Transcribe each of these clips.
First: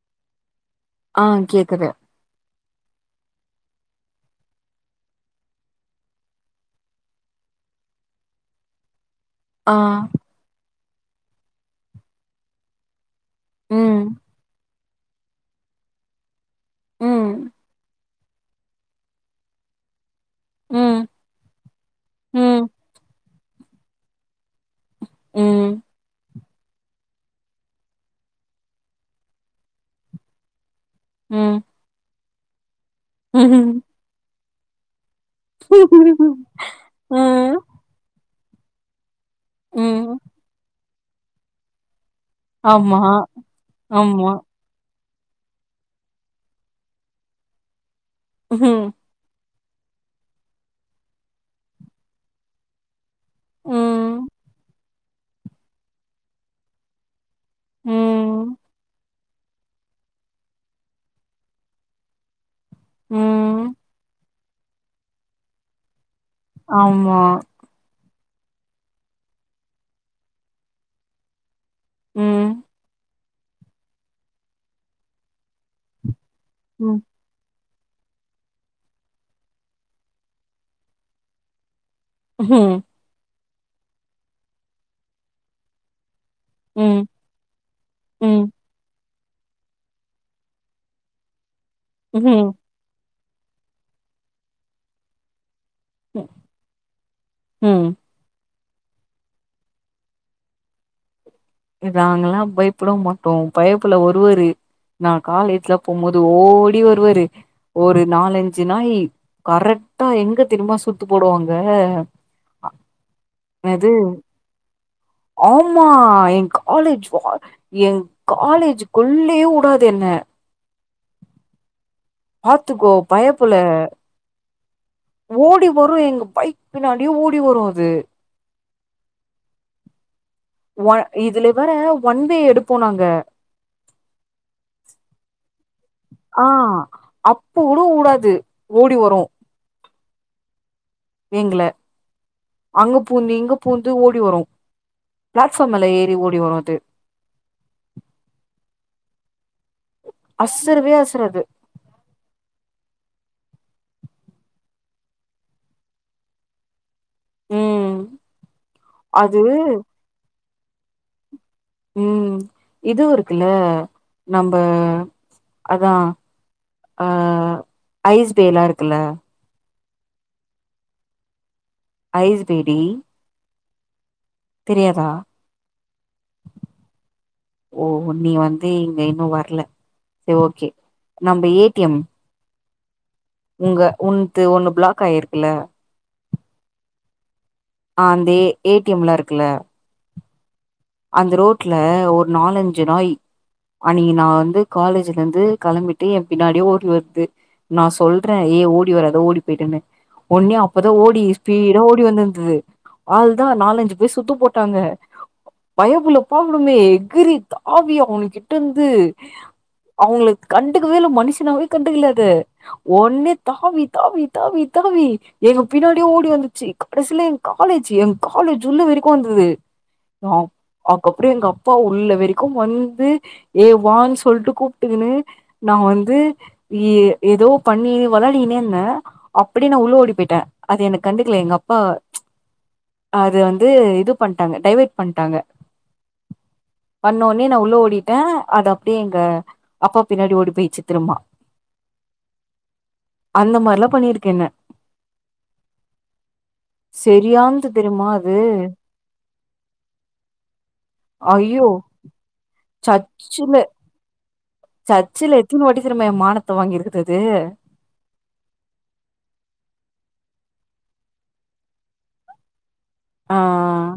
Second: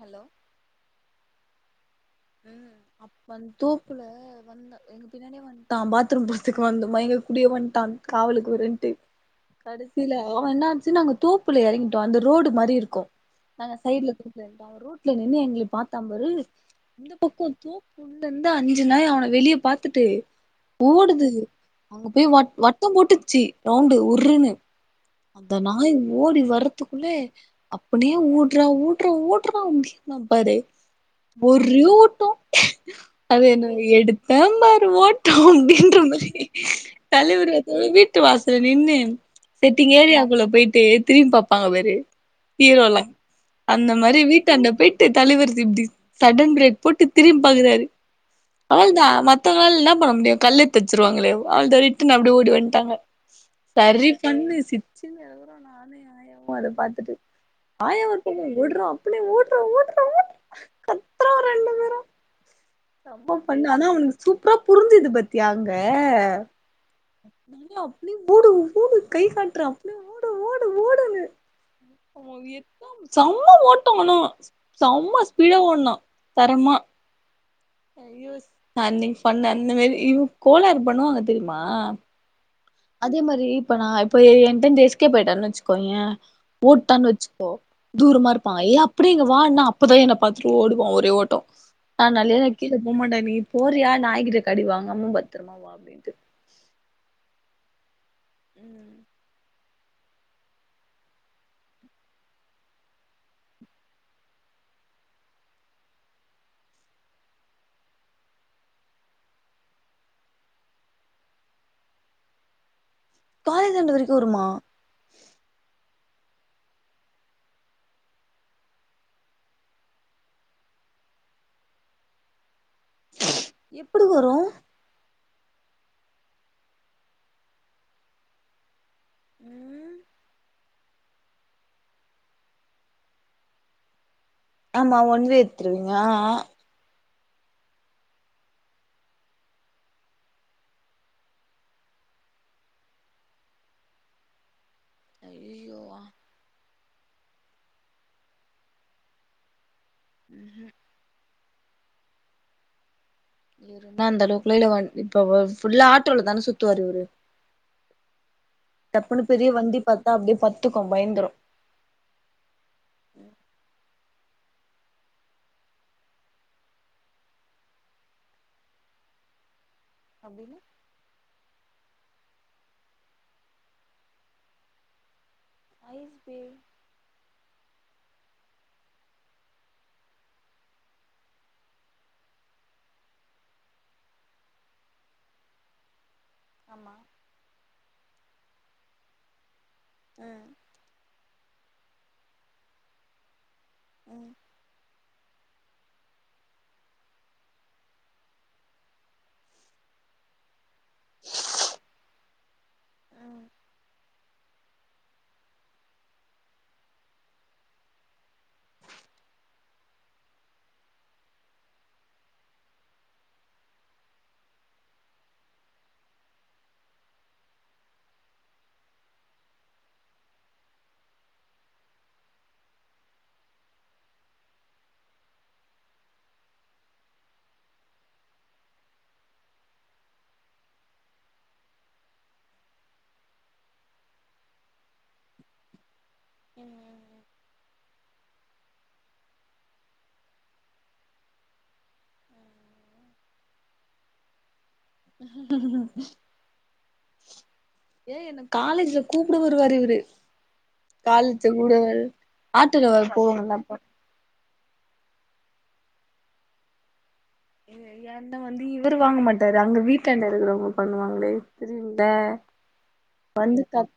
hello ஆஹ் கேக்குது ம் அப்ப அந்த தோப்புல வந்த எங்க பின்னாடியே வன்டா பாத்ரூம் போற்துக்கு வந்தோமா எங்க கூடியே வன்டான் காவலுக்கு ஒருன்டு ஆ கடசியில அவ என்ன ஆச்சு நாங்க தோப்புல இறங்கிட்டோ அந்த ரோடு மாரி இருக்கு நாங்க ம் சைடுல [unintelligible] ரோட்ல நின்னு எங்கள பாத்தா பாரு இந்த ம் பக்கோ தோப் உள்ளருந்து அஞ்சு நாய் அவன வெளிய பாத்துட்டு ம் ஓடுது அங்க போய் வட் ம் வட்டோ போட்டுச்சு ரவுண்டு உர்ன்னு அந்த ம் நாய் ஓடி வர த்துக்குள்ளே அப்டியே ஓடுற ஓடுற ஓடுற அப்பீனா பாரு ம் ஒரே ஓட்டோ அது என்ன ம் எடுத்தா பாரு ஓட் அப்டின்ற மாரி தலைவரு அப்பதா விட்டு வாசல நின்னு செட்டிங் ம் ஏரியாக்குள்ள போயிட்டு திரும்பி பாப்பாங்க பாரு ஆமா ஹீரோலா அந்த மாரி ஆமா வீட்டாண்ட போய் ட்டு தலைவர் இப்டி சடர்ன் பிரேக் போட்டு திரும்பி பாக்கறாரு ம் அவ்ளதா மத் த நாள் என்ன பண்ண முடியு கல்லெடுத்து அடிச்சிருவாங்களே அவ்ளோதா ரிட்டன் நா அப்டி ஓடி வந்ட்டாங்க சரி ம் பண்ணு சிச்சுன்னு இருக்கறோம் நானும் எங்க ஆயாவும் அத பாத்துட்டு ஆயா ஒரு ம் பக்கம் ஓட்றா அப்டி ஓடுற ஓடுற ஓடுற ரொம்ப பண்ணா ம் ஆனா அவனுக்கு சூப்பரா புரிஞ்சுது பாத்தியா அங்க ஆமா நீ ஓடு ஓடு கை காட்றா அப்டியே ஓடு ஓடு ஓடுன்னு அவ ம் எத்தா செம்ம ஓட்டம் ஆனா செம்ம ஸ்பீடா ஓட்னா தரமா ம் ஐயோஸ் நா அன்னைக்கு சொன்ன அந்த மேரி இன் கோளாறு பண்ணுவாங்க தெரியுமா ம் அதே மாரி இப்ப நா இப்ப என்ட்டேருந்து எஸ்கேப் ஆயிட்டாருன்னா வச்சுக்கோயே ம் ஓட்டான்னு வச்சுக்கோ தூரமா ம் இருப்பா ஏப் அப்டிங்குவா ஆனா அப்பதா என்ன பாத்துட்டு ஓடுவான் ஒரே ஓட்டோ நா அனாலேயே நா ம் கீழ போமாட்ட நீ போறியா நாய்கிட்ட கடி வாங்காம பத்ரமா வா அப்டின்ட்டு ம் ம் நாங்கல்லா பயப்புட மாட்டோ பயப்புல வருவாரு நா காலேஜ்லா போம்போது ஓடி வருவாரு ஒரு நாலஞ்சு நாயி கரெக்டா எங்க தெரிமா சுத்து போடுவாங்க காலேஜ் என்னது எண்டு வரைக்கும் வருமா ஆமா ஏ‌ காலேஜ் வா ஏ காலேஜுக்குள்ளயே உடாது என்ன பாத்துக்கோ பயப்புள்ள எப்டி வரு ஓடி வரும் எங்க பைக் பின்னாடியே ஓடி வரும் அது ம் ஒ இதுல வேற ஒன்வே எடுப்போ நாங்க ஆமா ஒன்வே எத்துருவீங்க ஆ அப்ப கூட உடாது ஓடி வரும் எங்கள அங்க பூந்து இங்க பூந்து ஓடி வரும் பிளாட் ஃபார்ம் ஐயோ எல்லா ஏறி ஓடி வரும் அது ம்ஹூம் அசரவே அசராது நா அந்தளவுக்குள்ள இல்லே இப்ப ஃபுல்லா ஆட்டோல தான சுத்துவாரு இவரு ம் டப்புன்னு அது பெரிய வண்டி பாத்தா அப்டியே பட்த்துக்கு பயந்துரு ம் இதுவு இருக்குல்ல நம்ப அதா ஆ ஐஸ் பேலா இருக்குல்ல அப்டின்னா ஐஸ் பேடி தெரியாதா ஐஸ் பே ஓ நீ வந்து இங்க இன்னு வர்ல சேரி ஓகே நம்ப ஏ டி எம் உங்க உன்து ஒன்னு பிளாக் ஆயிருக்குல்ல ஆமா ஆ ‌அந்த ஏ ஏ டி எம் லா இருக்குல்ல ஆ அந்த ரோட்ல ஒரு நாலஞ்சு நாய் அன்னைக்கு நா ம் வந்து காலேஜ் ருந்து கெளம்பிட்டு ஏ பின்னாடியே ஓடி வருது நா சொல்றே ஏ ஓடி வராத ஓடி போய்டுன்னு ஒன்னே அப் அப்பதா ஓடி ஸ்பீடா ஓடி வந்துருந்துது அவ்ளதா நாலஞ்சு பேர் சுத்து போட்டாங்க பயபுள்ள போகனுமே எகிரி தாவி அவனுக்கிட்டருந்து அவுங்களுக்கு கண்டுக்கவே இல்ல மனுஷனாவே கண்டுக்கல அத ஒன்னே தாவி தாவி தாவி தாவி எங்க பின்னாடியே ஓடி வந்துச்சு கடைசியில எங் காலேஜு ஏ காலேஜ் உள்ள வரைக்கு வந்தது ஆ அக்கப்பற எங்க அப்பா உள்ள வரைக்கு வந்து ஏ வான்னு சொல்ட்டு கூப்ட்டுக்குனு நா வந்து ஏ ஏதோ பண்ணி வெளாடினே இருந்த அப்டியே நா உள்ள ஓடி போயிட்ட அது என்ன கண்டுக்கல எங்க அப்பா அத வந்து இது பண்ட்டாங்க டைவேட் பண்ட்டாங்க பண்ணவொன்னே நா உள்ள ஓடி ட்ட அது அப்டியே எங்க அப்பா பின்னாடி ஓடி போய்ச்சு திருமா அந்த மாரிலா பண்ணிருக்கு என்ன செரியானது தெரியுமா ஏ அது என்ன காலேஜ்ல கூப்ட வருவாரு இவரு காலேஜ் ஐயோ கூப்ட வர ஆட்டோல வர போவாங்கள்ல அப்போ சர்ச்சுல எத்துன வாட்டி தெரியுமா ஏ மானத்த வாங்கிருக்குது அது என்ன என்ன வந்து இவரு வாங்க மாட்டாரு அங்க வீட்டாண்ட இருக்குறவ பண்ணுவாங்களே தெரியும்லே ஆ வந்து தப்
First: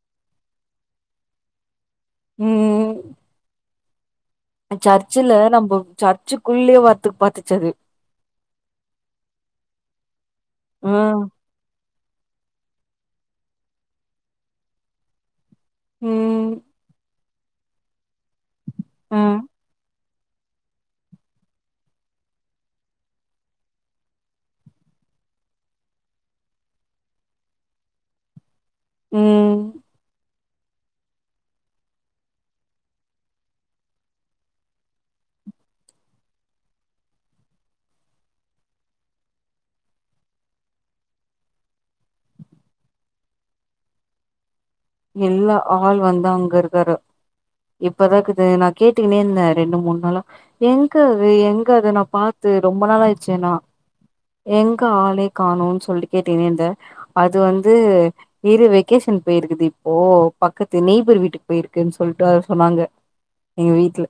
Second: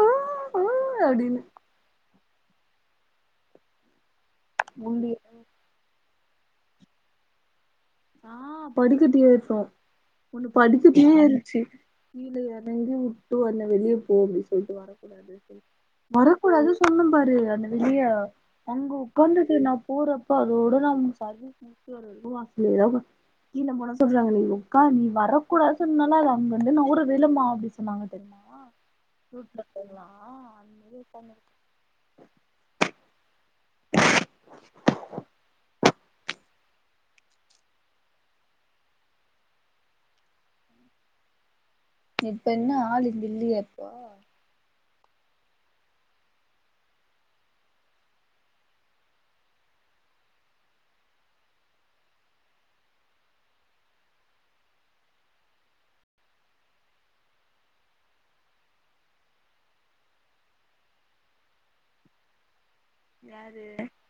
அ ஆ ‌ஆ அப்டின்னு ம் முந்தி சர்ச்சுல நம்ப சர்ச்சுக்குள்ளேயே வாத்து பாத்துச்சு அது ஆ படிக்கட்டுயேத்து ஒன்னு ஆ படிக்கட்டுயே ஏறுச்சு கீழ எறங்கி உட்டு வந்த வெளியே போ அப்டினு சொல்ட்டு வரக்கூடாது சொல்லி ம் வரக்கூடாதுன் சொன்ன பாரு அந்த வெளிய அங்க ஆ உக்காந்துட்டு நா போறப் அப்பா அதோட நா சர்வீஸ் முடிச்சுட்டு வர வரைக்கு வாசல்லேயேதா உக்கா கீழே போனா சொல்றாங்களே ‌நீ உக்காந் நீ வரக்கூடாதுன் சொன்னல்ல அது அங்கேருந்து நவுரவே இல்லமா அப்டி சொன்னாங்க தெரியுமா ம் ரோட்ல போனா இது பண்ணு இப்ப என்ன ஆளு இங்க இல்லீயா இப்போ இல்ல ஆள் வந்து அங்க இருக்காரு இப்பதா இக்குது நா கேட்டுக்குனே இருந்த ரெண்டு மூணு நாளா எங்க அது எங்க அது நா பாத் து ரொம்ப நாள் ஆயிடுச்சேனா எங்க ஆளே காணோன்னு சொல்லி கேட்டுக்குனே இருந்த அது வந்து இரு வெக்கேஷன் போயிருக்குது இப்போ பக்கத்து நெய்பர் வீட்டுக்கு போயிருக்குன்னு சொல்ட்டு அத சொன்னாங்க யாரு எங்க வீட்ல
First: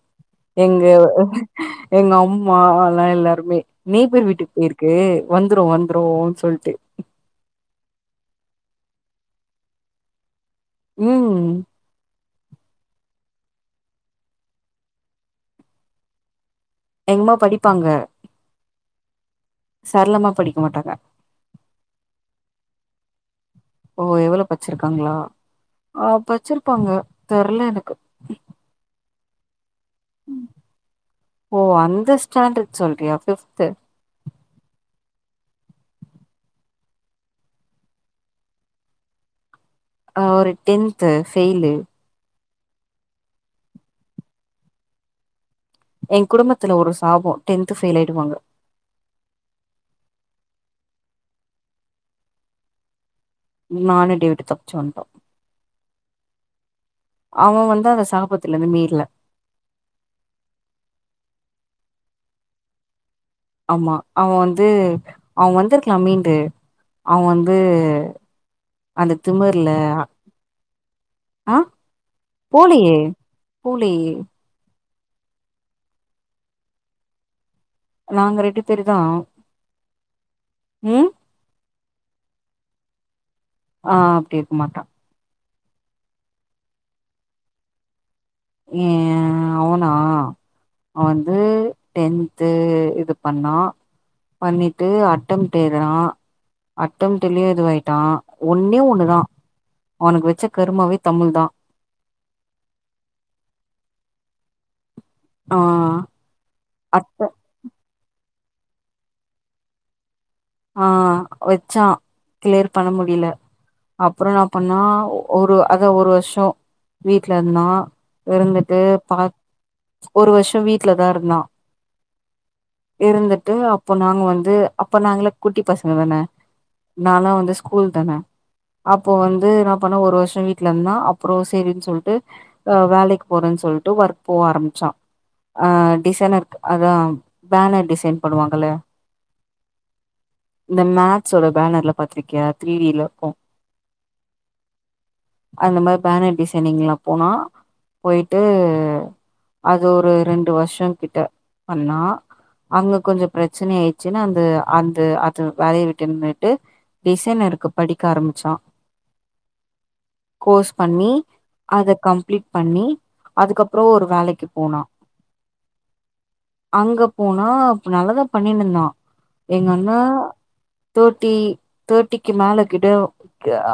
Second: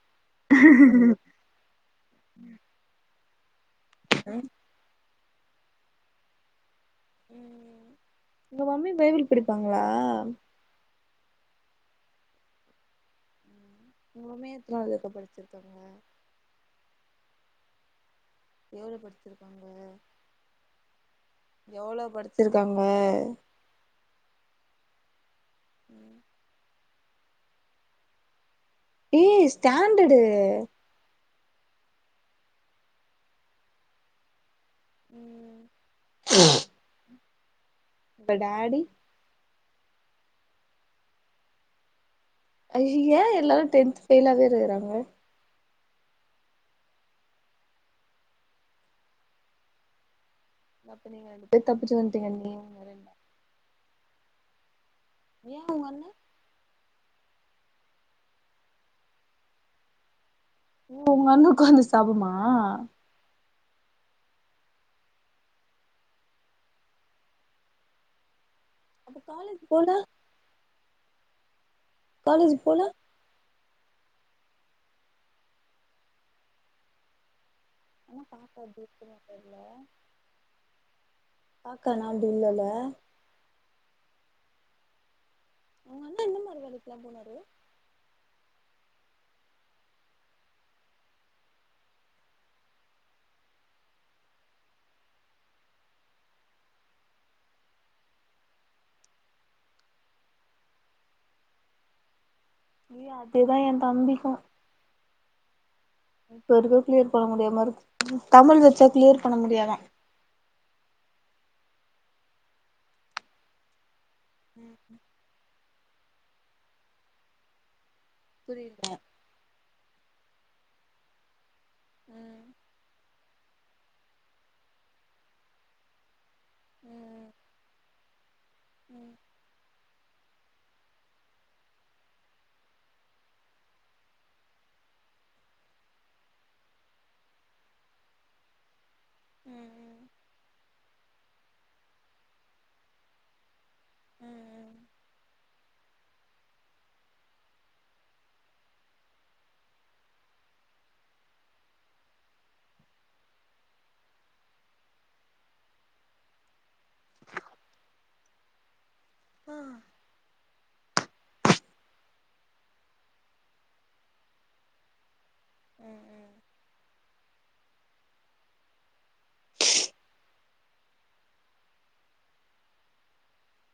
எங்க எங்க அம்மா எல்லா எல்லாருமே நெய்பர் வீட்டுக்கு போயிருக்கு வந்துரு வந்துருனு சொல்ட்டு ம் உங்க மம்மி பைபிள் படிப்பாங்களா ம் உங்க மம்மி எத்னாவது வரைக்கு படிச்சிருக்காங்க எங்கம்மா படிப்பாங்க எவ்ளோ படிச்சிருக்காங்க சரளமா படிக்க மாட்டாங்க எவ்ளோ படிச்சிருக்காங்க ஓ எவ்ளோ பச்சிருக்காங்களா ஆ பச்சிருப்பாங்க தெர்ல எனக்கு ஏய் ஸ்டாண்டடு ஓ அந்த ஸ்டாண்டர்ட் சொல்றியா ஃபிஃப்த்து ம் உங்க டாடி ஆ அவுரு டென்த்து ஃபெயிலு ஐய்ய ஏ எல்லாரு டென்த் ஃபெயிலாவே இருக்கறாங்க ஏ குடும்பத்துல ஒரு சாபம் டென்த்து ஃபெயிலாயிடுவாங்க அப்ப நீங்க ரெண்டு பேர் தப்பிச்சு வந்துட்டீங்க நீயு உங்கண்ணனு நானு டேவிட்டு தப்புச்சு வண்ட்டோம் ஏ ஒங்கண்ணே அவன் வந்து அந்த சாபத்திலருந்து மீற்ல ஓ உங்க அண்ணுக்கு வந்து சாபமா ஆமா அவன் வந்து அவன் வந்துருக்கலாம் மீண்டு அவன் வந்து அந்த அப்ப காலேஜ் திமிர்ல போல ஆஹ் காலேஜ் போல போலயே ஆனா நாங்க பாப்பா ரெண்டு அப்டி இருக்குமா பேர்தான் தெர்ல உம் க்கானா அப்டி இல்லல ஆஹ் அப்டிருக்க மாட்டான் அவுங்கண்ணே என்ன மாரி வேலைக்குலாம் போனாரு ஹம் அவனா அவன் வந்து டென்த்து இது பண்ணா பண்ணிட்டு அட்டம்ட்டெலுதறான் அட்டம்ட்லயும் இதுவாயிட்டான் ஒன்னே ஒண்ணுதான் அவனுக்கு வச்ச கருமாவே தமிழ்தான் ஏ அதேதான் என் தம்பிக்கும் ஆஹ் இப்பருக்க கிளியர் பண்ண முடியாமருக் தமிழ் வச்சா கிளியர் பண்ண முடியாதா ஆஹ் வச்சான் கிளியர் பண்ண முடியல அப் அப்றோ என்ன பண்ணா ஒரு அதா ஒரு வருஷம் வீட்லருந்தா இருந்துட்டு புரியல பா ஒரு வருஷம் வீட்லதாருந்தான் ம் இருந்துட்டு அப்ப நாங்க வந்து அப்ப நாங்களா குட்டி பசங்க தான நானா வந்து ஸ்கூல் தான அப்போ ம் வந்து என்ன பண்ண ஒரு வருஷம் வீட்டுலருந்தா அப்புறம் செரின்னு சொல்லிட்டு அஹ் வேலைக்கு போறேன்னு சொல்லிட்டு ஒர்க் போக ஆரம்பிச்சான் ஆ டிசைனர் அதான் பேனர் டிசைன் பண்ணுவாங்கல்ல ம் ம் இந்த மேக்ஸோட பேனர்ல பாத்ருக்கியா த்ரீடிலருக்கும் ம் ம் அந்த மாரி பேனர் டிசைனிங்லா போனா போயிட்டு அது ஒரு ரெண்டு வருஷோ கிட்ட பண்ணா அங்க கொஞ்சோ பிரச்சன ஆயிருச்சுனு அந்த அந்த அது வேலய விட்டு நின்னுட்டு டிசைனருக்கு படிக்க ஆரம்பிச்சா ஆ கோர்ஸ் பண்ணி அத கம்ப்ளீட் பண்ணி அதுக்கப்பறோ ஒரு வேலக்கி போனா ம் அங்க போனா இப்ப நல்லாதா பண்ணினு இருந்தா எங்கண்ணா தோர்ட்டி தோர்ட்டிக்கு மேல கிடோ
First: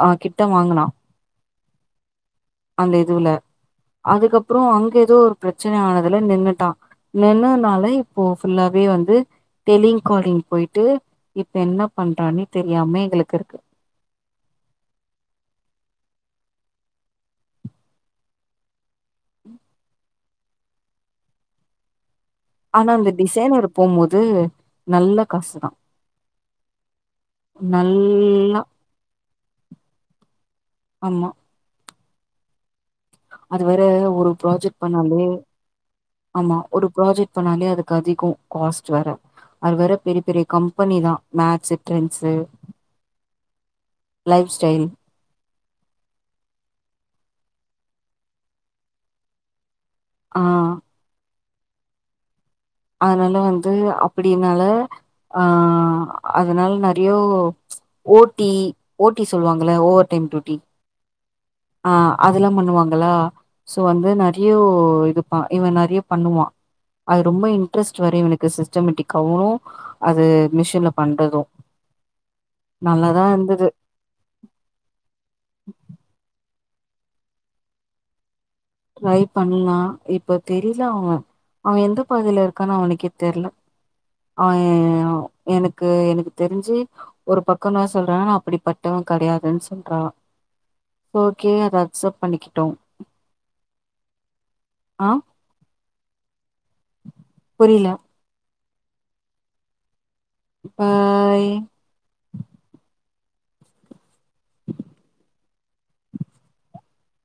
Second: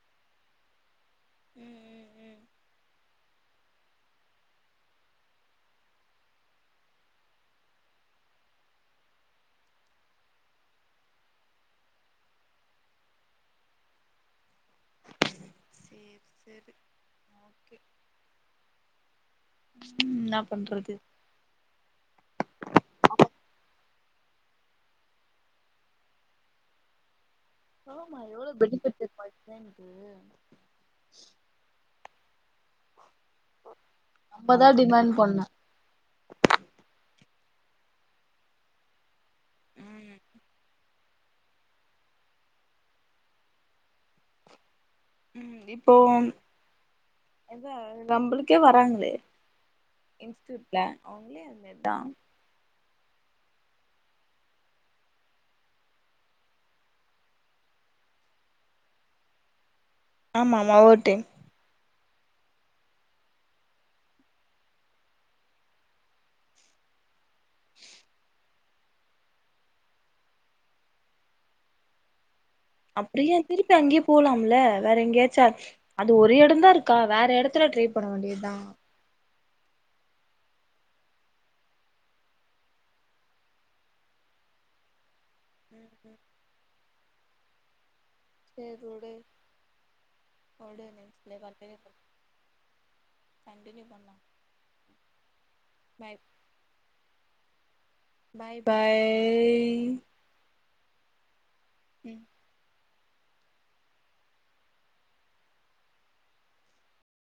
அஹ் கிட்ட வாங்குனா ம் ம் அந்த இதுவுல அதுக்கப்பறோ அங்க எதோ ஒரு பிரச்சன ஆனதுல நின்னுட்டா நின்னனால இப்போ ஃபுல்லாவே வந்து டெலிங்காலிங் போயிட்டு இப்ப என்ன பண்றானே தெரியாமே எங்களுக்கு இருக்கு ம் அப் பண்றது ஆனா அந்த டிசைனர் போவும்போது நல்ல காசுதா ஆமா எவ்ளோ பெனிஃபிட் தெரியுமா டிசைன்க்கு ஆமா அது வேற ஒரு நம்மதா ப்ராஜக்ட் டிமாண்ட் பண்ணாலே பண்ணோ ஆமா ஒரு ப்ராஜக்ட் பண்ணாலே அதுக்கு அதிகோ காஸ்ட் வேற அது வேற ம் பெரி பெரிய கம்பெனி தா மேக்ஸு ட்ரெண்ட்ஸு லைஃப் ஸ்டைல் ம் இப்போ எத நம்புளுக்கே வராங்ளே ஆ இன்ஸ்ட்யுட்ல அவுங்களே அந்த இதா அதனால வந்து அப்பிடினால ஆ அதனால நெறையோ ஓட்டி ஓட்டி சொல்வாங்கள ஓவர் ஆமா ஆமா ஓவர் டைம் அ அதெல்லா பண்ணுவாங்களா சோ வந்து நெறையோ இதுப்பா இவ நெறைய பண்ணுவா அது ரொம்ப இன்ட்ரஸ்ட் வேற இவுனுக்கு சிஸ் டமேட்டிக்காவு அது மிஷின்ல பண்றது நல்லாதா அப்டியே இருந்தது திருப்பி அங்கயே போலாம்ல வேற எங்கயாச்சு அது ஒரு எடந்தா இருக் கா வேற எடத்துல ட்ரை பண்ண வேண்டியதா ட்ரை பண்லா இப்ப தெரில அவ அவ எந்த பகுதில இருக்கானு அவனுக்கே தெர்ல அவே எனக்கு ம் எனக்கு தெரிஞ்சு ஒரு பக்கமா ஸ் சொல்றாங்க நா அப்டி சேரி பட்டவே உடு கெடையாதுன் சொல்றா உடு ஓகே அத நெக்ஸ்ட் அக்ஸப் பண்ணிகிட்டோ திரும்பியு பண்ணா ஆ பாய் புரில பாய் பாய் பாய் ம்